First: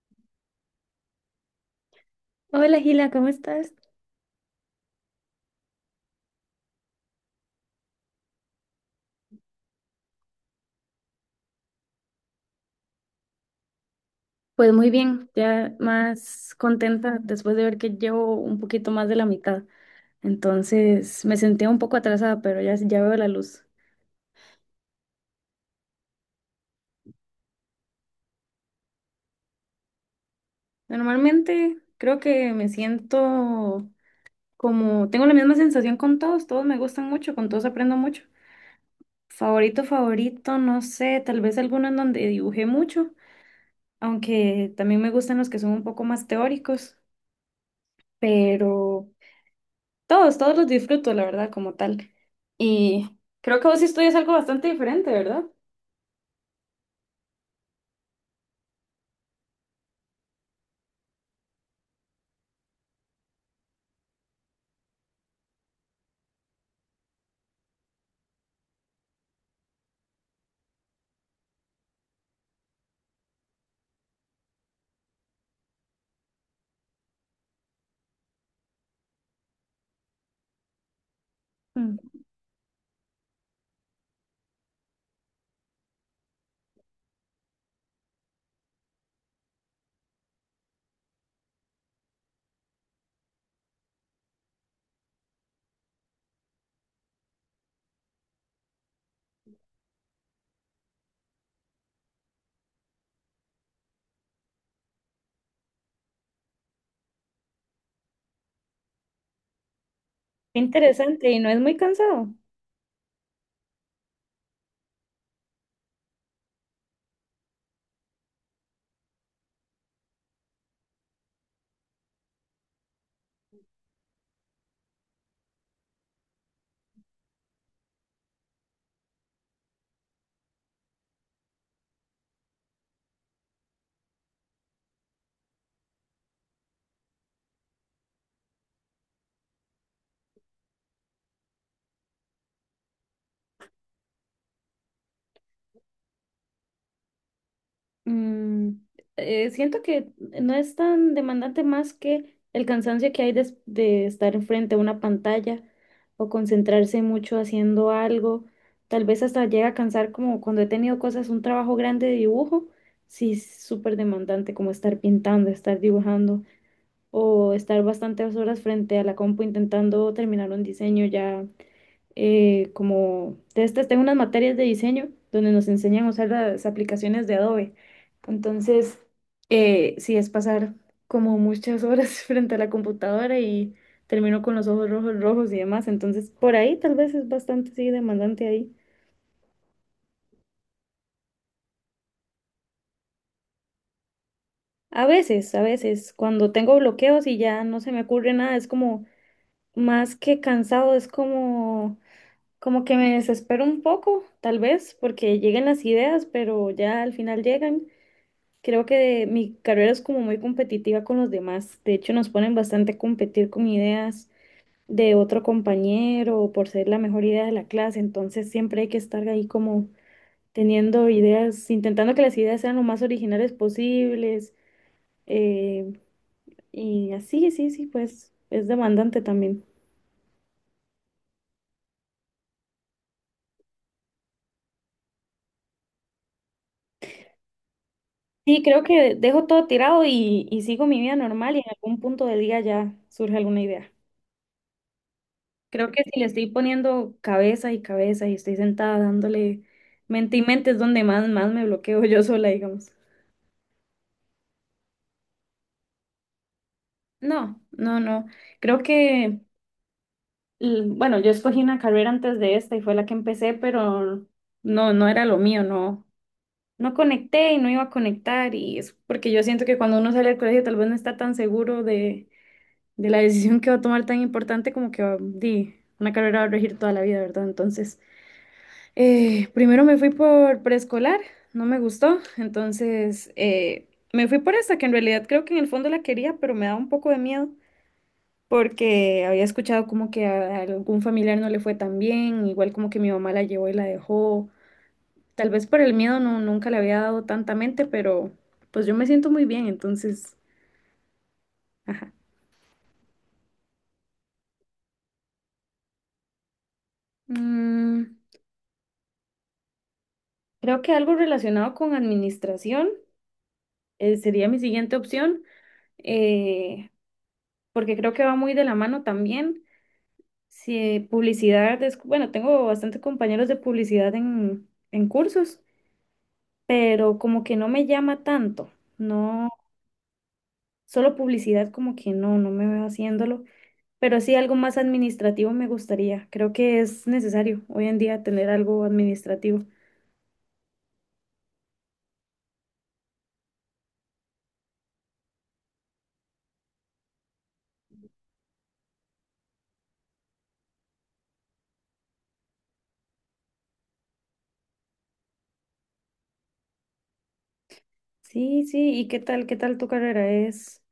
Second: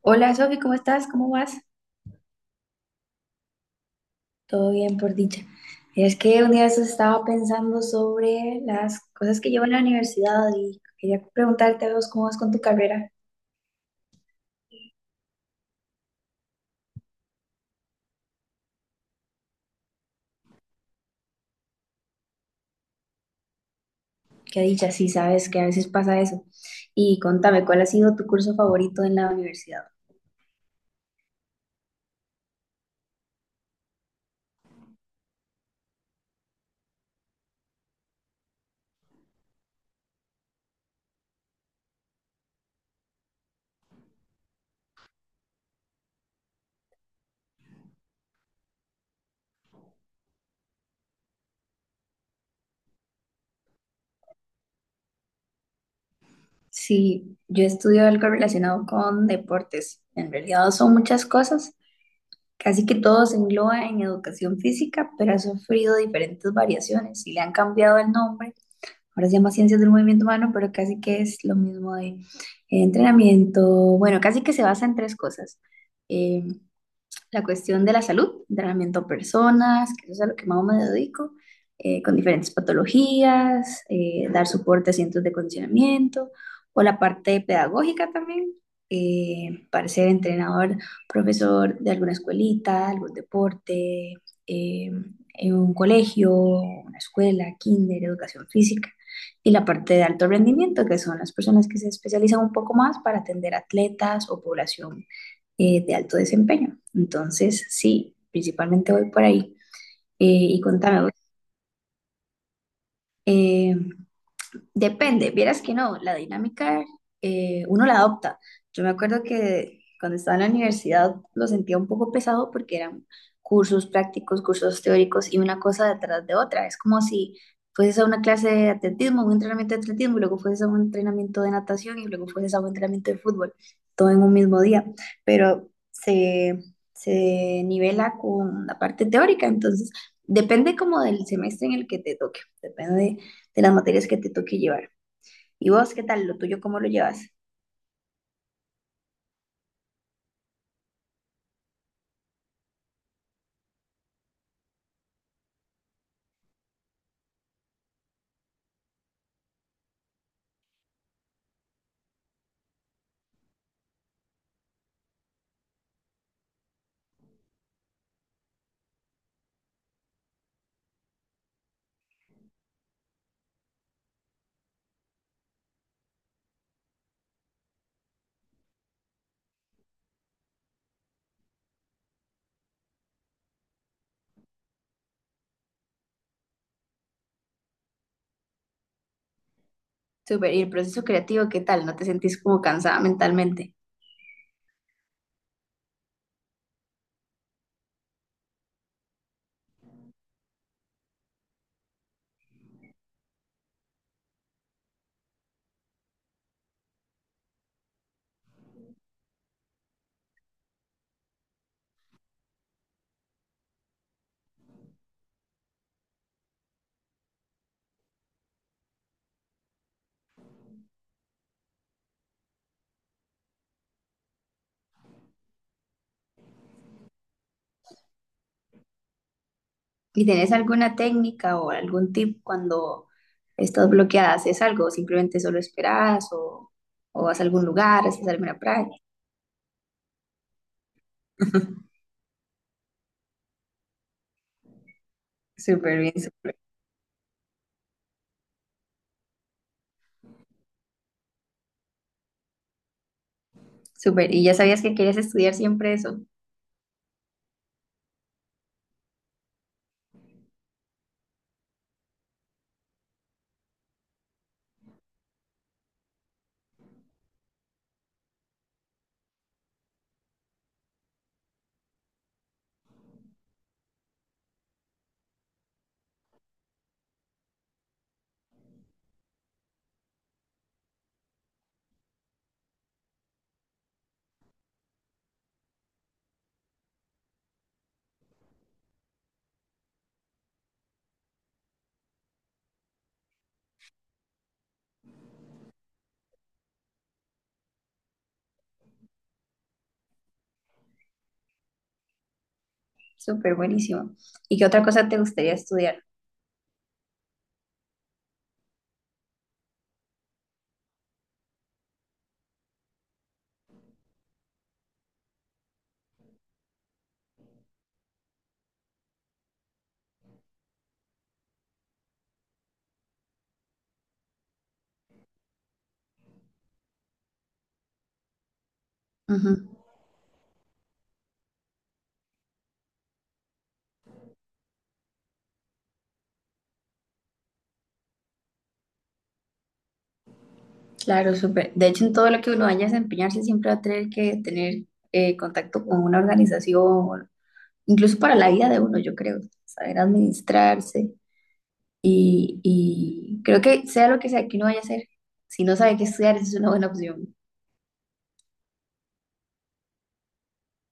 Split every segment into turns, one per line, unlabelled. Hola Sofi, ¿cómo estás? ¿Cómo vas?
Hola Gila, ¿cómo estás?
Todo bien, por dicha. Es que un día de estos estaba pensando sobre las cosas que llevo en la universidad y quería preguntarte a vos cómo vas con tu carrera.
Pues muy bien, ya más contenta después de ver que llevo un poquito más de la mitad. Entonces me sentía un poco atrasada, pero ya, ya veo la luz.
Qué dicha, sí, sabes que a veces pasa eso. Y contame, ¿cuál ha sido tu curso favorito en la universidad?
Normalmente creo que me siento como, tengo la misma sensación con todos, todos me gustan mucho, con todos aprendo mucho. Favorito, favorito, no sé, tal vez alguno en donde dibujé mucho, aunque también me gustan los que son un poco más teóricos, pero... Todos, todos los disfruto, la verdad, como tal. Y creo que vos sí estudias algo bastante diferente, ¿verdad?
Sí, yo estudio algo relacionado con deportes. En realidad son muchas cosas. Casi que todo se engloba en educación física, pero ha sufrido diferentes variaciones y le han cambiado el nombre, ahora se llama Ciencias del Movimiento Humano, pero casi que es lo mismo de entrenamiento, bueno, casi que se basa en tres cosas. Eh, la cuestión de la salud, entrenamiento a personas, que eso es a lo que más me dedico, con
Mm,
diferentes patologías, dar soporte a centros de condicionamiento o la parte pedagógica también, para ser entrenador, profesor de alguna escuelita, algún deporte, eh, en un colegio, una escuela, kinder, educación física. Y la parte de alto rendimiento, que son las personas que se especializan un poco más para atender atletas o población de alto desempeño. Entonces, sí, principalmente voy por ahí.
qué
Y contame,
interesante. ¿Y no es muy cansado?
eh, depende, vieras que no, la dinámica uno la adopta. Yo me acuerdo que cuando estaba en la universidad lo sentía un poco pesado porque eran cursos prácticos, cursos teóricos y una cosa detrás de otra. Es como si fueses a una clase de atletismo, un entrenamiento de atletismo, y luego fueses a un entrenamiento de natación y luego fueses a un entrenamiento de fútbol, todo en un mismo día. Pero se nivela con la parte teórica, entonces depende como del semestre en el que te toque, depende de las materias que te toque llevar. ¿Y vos qué tal? ¿Lo tuyo cómo lo llevas?
Mm, Siento que no es tan demandante más que el cansancio que hay de estar enfrente a una pantalla o concentrarse mucho haciendo algo. Tal vez hasta llega a cansar como cuando he tenido cosas, un trabajo grande de dibujo. Sí, es súper demandante como estar pintando, estar dibujando, o estar bastantes horas frente a la compu intentando terminar un diseño ya. Como de estas tengo unas materias de diseño donde nos enseñan a usar las aplicaciones de Adobe. Entonces, sí, es pasar como muchas horas frente a la computadora y termino con los ojos rojos, rojos y demás. Entonces, por ahí tal vez es bastante, sí, demandante ahí.
Súper, ¿y el proceso creativo qué tal? ¿No te sentís como cansada mentalmente?
A veces, cuando tengo bloqueos y ya no se me ocurre nada, es como más que cansado, es como... Como que me desespero un poco, tal vez, porque llegan las ideas, pero ya al final llegan. Creo que mi carrera es como muy competitiva con los demás. De hecho, nos ponen bastante a competir con ideas de otro compañero o por ser la mejor idea de la clase. Entonces, siempre hay que estar ahí como teniendo ideas, intentando que las ideas sean lo más originales posibles. eh, y así, sí, sí, pues es demandante también.
¿Y tenés alguna técnica o algún tip cuando estás bloqueada? ¿Haces algo? ¿Simplemente solo esperas o, vas a algún lugar? ¿Haces alguna
Sí, creo
práctica?
que dejo todo tirado y sigo mi vida normal y en algún punto del día ya surge alguna idea. Creo
Súper
que
bien,
si le estoy
súper,
poniendo cabeza y cabeza y estoy sentada dándole mente y mente es donde más, más me bloqueo yo sola, digamos.
súper. ¿Y ya sabías que querías estudiar siempre eso?
No, no, no. Creo que, bueno, yo escogí una carrera antes de esta y fue la que empecé, pero no, no era lo mío, no. No conecté y no iba a conectar y es porque yo siento que cuando uno sale del colegio tal vez no está tan seguro de la decisión que va a tomar tan importante como que di, una carrera va a regir toda la vida, ¿verdad? Entonces, primero me fui por preescolar, no me gustó, entonces me fui por esa, que en realidad creo que en el fondo la quería, pero me daba un poco de miedo porque había escuchado como que a algún familiar no le fue tan bien, igual como que mi mamá la llevó y la dejó. Tal vez por el miedo no, nunca le había dado tanta mente, pero pues yo me siento muy bien, entonces, ajá.
Súper buenísimo. ¿Y qué otra cosa te gustaría estudiar?
Mm, creo que algo relacionado con administración. Sería mi siguiente opción, eh, porque creo que va muy de la mano también. Si publicidad, bueno, tengo bastantes compañeros de publicidad en cursos, pero como que no me llama tanto, no,
Ujú.
solo publicidad como que no, no me veo haciéndolo, pero sí algo más administrativo me gustaría. Creo que es necesario hoy en día tener algo administrativo.
Claro, súper. De hecho, en todo lo que uno vaya a desempeñarse siempre va a tener que tener contacto con una organización, incluso para la vida de uno, yo creo, saber administrarse y creo que sea lo que sea que uno vaya a hacer, si no sabe qué estudiar, esa es una buena opción.
Sí, sí, ¿y qué tal tu carrera es?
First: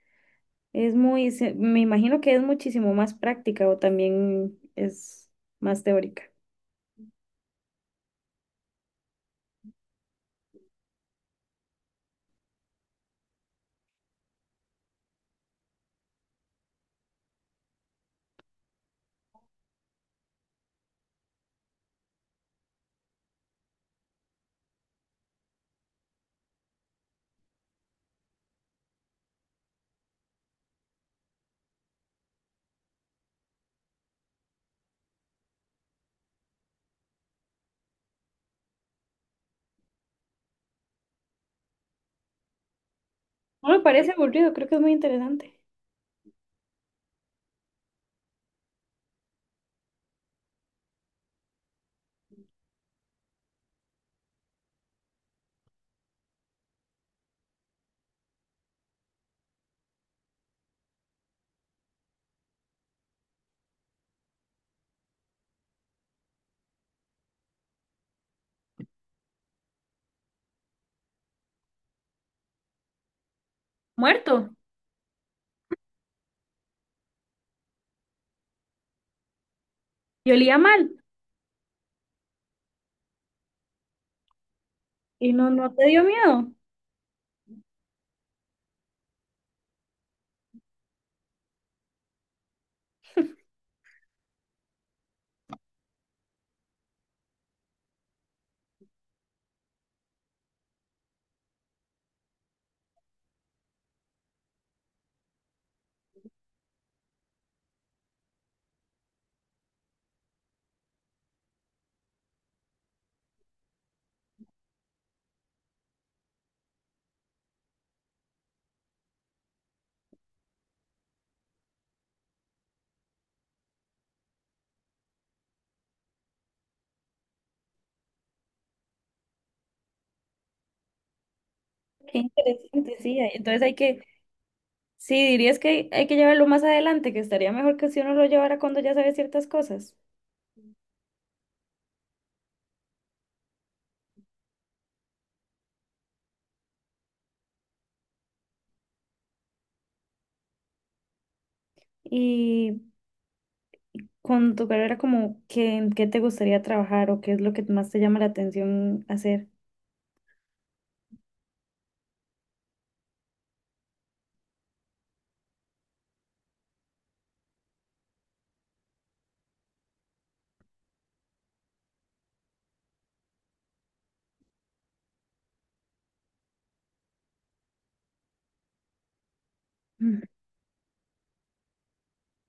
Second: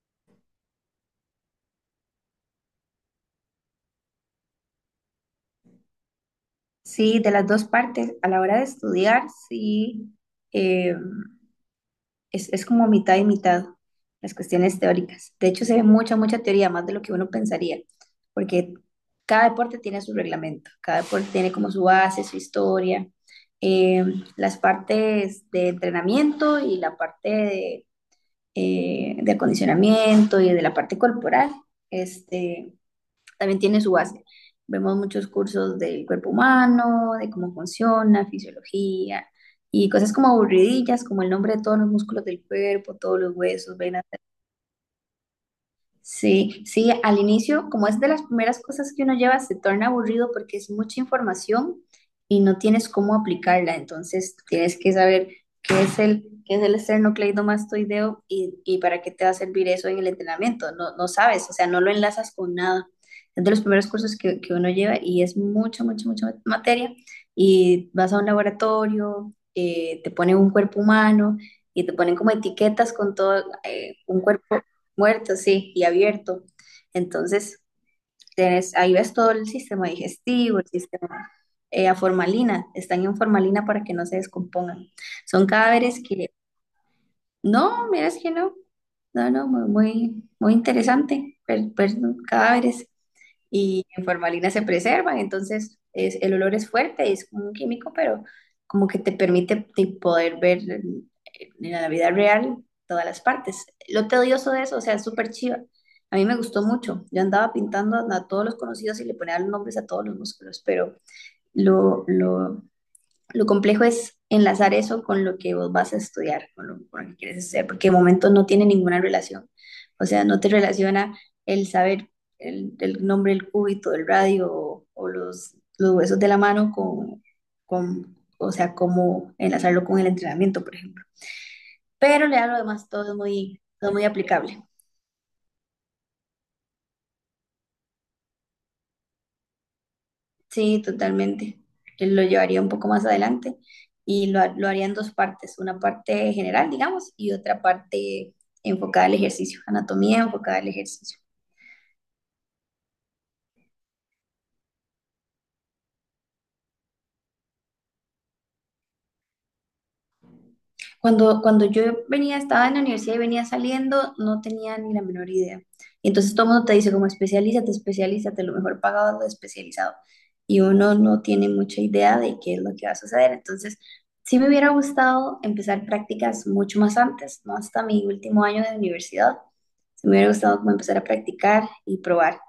Es muy, me imagino que es muchísimo más práctica o también es más teórica.
Sí, de las dos partes, a la hora de estudiar, sí, em, es como mitad y mitad las cuestiones teóricas. De hecho, se ve mucha teoría, más de lo que uno pensaría, porque cada deporte tiene su reglamento, cada deporte tiene como su base, su historia, eh, las partes de entrenamiento y la parte de acondicionamiento y de la parte corporal. Este, también tiene su base. Vemos muchos cursos del cuerpo humano, de cómo funciona, fisiología y cosas como aburridillas, como el nombre de todos los músculos del cuerpo, todos los
No
huesos,
me
venas.
parece aburrido, creo que es muy interesante.
Sí, sí, al inicio, como es de las primeras cosas que uno lleva, se torna aburrido porque es mucha información y no tienes cómo aplicarla. Entonces, tienes que saber qué es el esternocleidomastoideo y para qué te va a servir eso en el entrenamiento. No, no sabes, o sea, no lo enlazas con nada. Es de los primeros cursos que uno lleva y es mucha materia. Y vas a un laboratorio, te ponen un cuerpo humano y te ponen como etiquetas con todo, un cuerpo
Muerto.
muerto, sí, y abierto. Entonces, tenés, ahí ves todo el sistema
Y olía
digestivo, el
mal.
sistema, a formalina, están en formalina para que no se descompongan.
¿Y
Son
no, no te
cadáveres
dio
que
miedo?
no, miras que no. No, no, muy, muy, muy interesante. Cadáveres y en formalina se preservan, entonces es, el olor es fuerte, es como un químico, pero como que te permite poder ver en la vida real todas las partes. Lo tedioso de eso, o sea, es súper chiva. A mí me gustó mucho. Yo andaba pintando a todos los conocidos y le ponía los nombres a todos los músculos, pero lo, lo lo complejo es enlazar eso con lo que vos vas a estudiar, con con lo que quieres hacer, porque de momento no tiene ninguna relación. O sea, no te relaciona el saber el nombre del cúbito, del radio o, los huesos de la mano con, o sea, cómo enlazarlo con el entrenamiento, por ejemplo.
Qué
Pero ya lo demás
interesante, sí. Entonces hay
todo es
que,
muy aplicable.
sí, dirías que hay que llevarlo más adelante, que estaría mejor que si uno lo llevara cuando ya sabe ciertas cosas.
Sí, totalmente. Yo lo llevaría un poco más adelante y lo haría en dos partes, una parte general, digamos, y otra parte enfocada al ejercicio, anatomía enfocada al ejercicio.
Y con tu carrera, como, ¿qué, en qué te gustaría trabajar o qué es lo que más te llama la atención hacer?
Cuando yo venía, estaba en la universidad y venía saliendo, no tenía ni la menor idea. Y entonces todo el mundo te dice como especialízate, especialízate, lo mejor pagado es lo especializado. Y uno no tiene mucha idea de qué es lo que va a suceder. Entonces, sí me hubiera gustado empezar prácticas mucho más antes, no hasta mi último año de universidad. Se me
Mm.
hubiera gustado como empezar a practicar y probar.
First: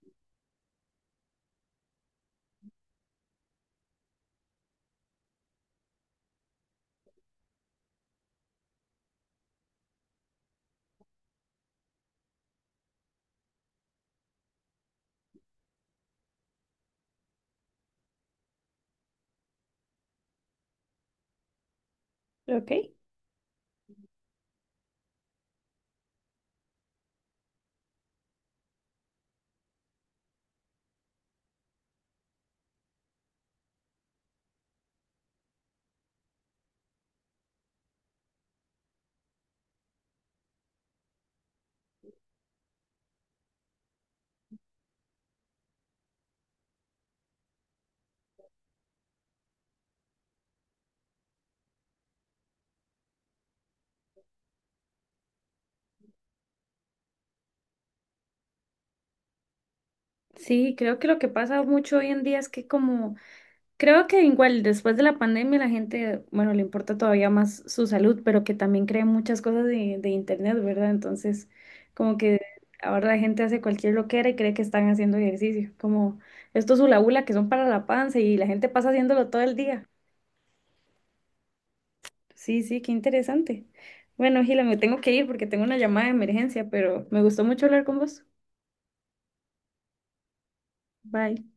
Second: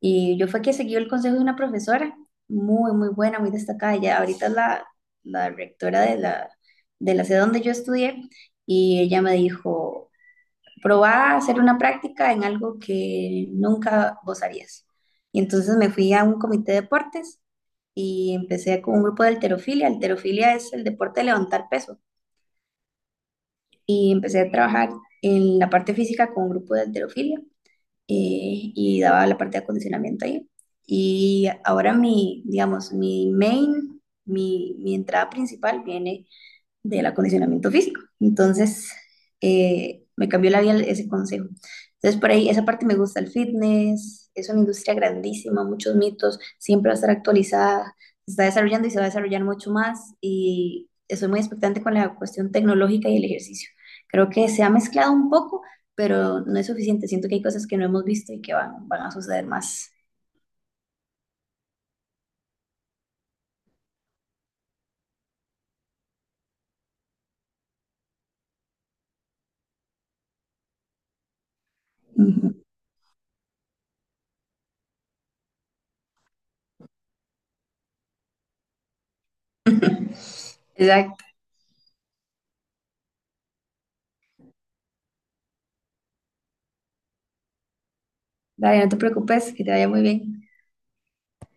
Y yo fue que seguí el consejo de una profesora muy, muy buena, muy destacada. Ella ahorita es la rectora de de la sede donde yo estudié y ella me dijo, probá a hacer una práctica en algo que nunca vos harías. Y entonces me fui a un comité de deportes y empecé con un grupo de halterofilia. Halterofilia es el deporte de levantar peso.
Ok.
Y empecé a trabajar en la parte física con un grupo de halterofilia, y daba la parte de acondicionamiento ahí. Y ahora mi, digamos, mi main, mi entrada principal viene del acondicionamiento físico. Entonces, me cambió la vida ese consejo. Entonces, por ahí, esa parte me gusta el fitness, es una industria grandísima, muchos mitos, siempre va a estar actualizada, se está desarrollando y se va a desarrollar mucho más y estoy muy expectante con la cuestión tecnológica y el ejercicio. Creo que se ha mezclado un poco, pero no es suficiente. Siento que hay cosas que no hemos visto y que van a suceder más.
Sí, creo que lo que pasa mucho hoy en día es que como... Creo que igual después de la pandemia la gente, bueno, le importa todavía más su salud, pero que también cree muchas cosas de internet, ¿verdad? Entonces, como que
Ujú.
ahora la gente hace cualquier loquera y cree que están haciendo ejercicio, como estos hula hula que son para la panza y la gente pasa haciéndolo todo el día.
Exacto.
Sí, sí, qué interesante. Bueno, Gila, me tengo que ir porque tengo una llamada de emergencia, pero me gustó mucho hablar con vos.
Dale, no te preocupes, que te vaya muy bien.
Bye.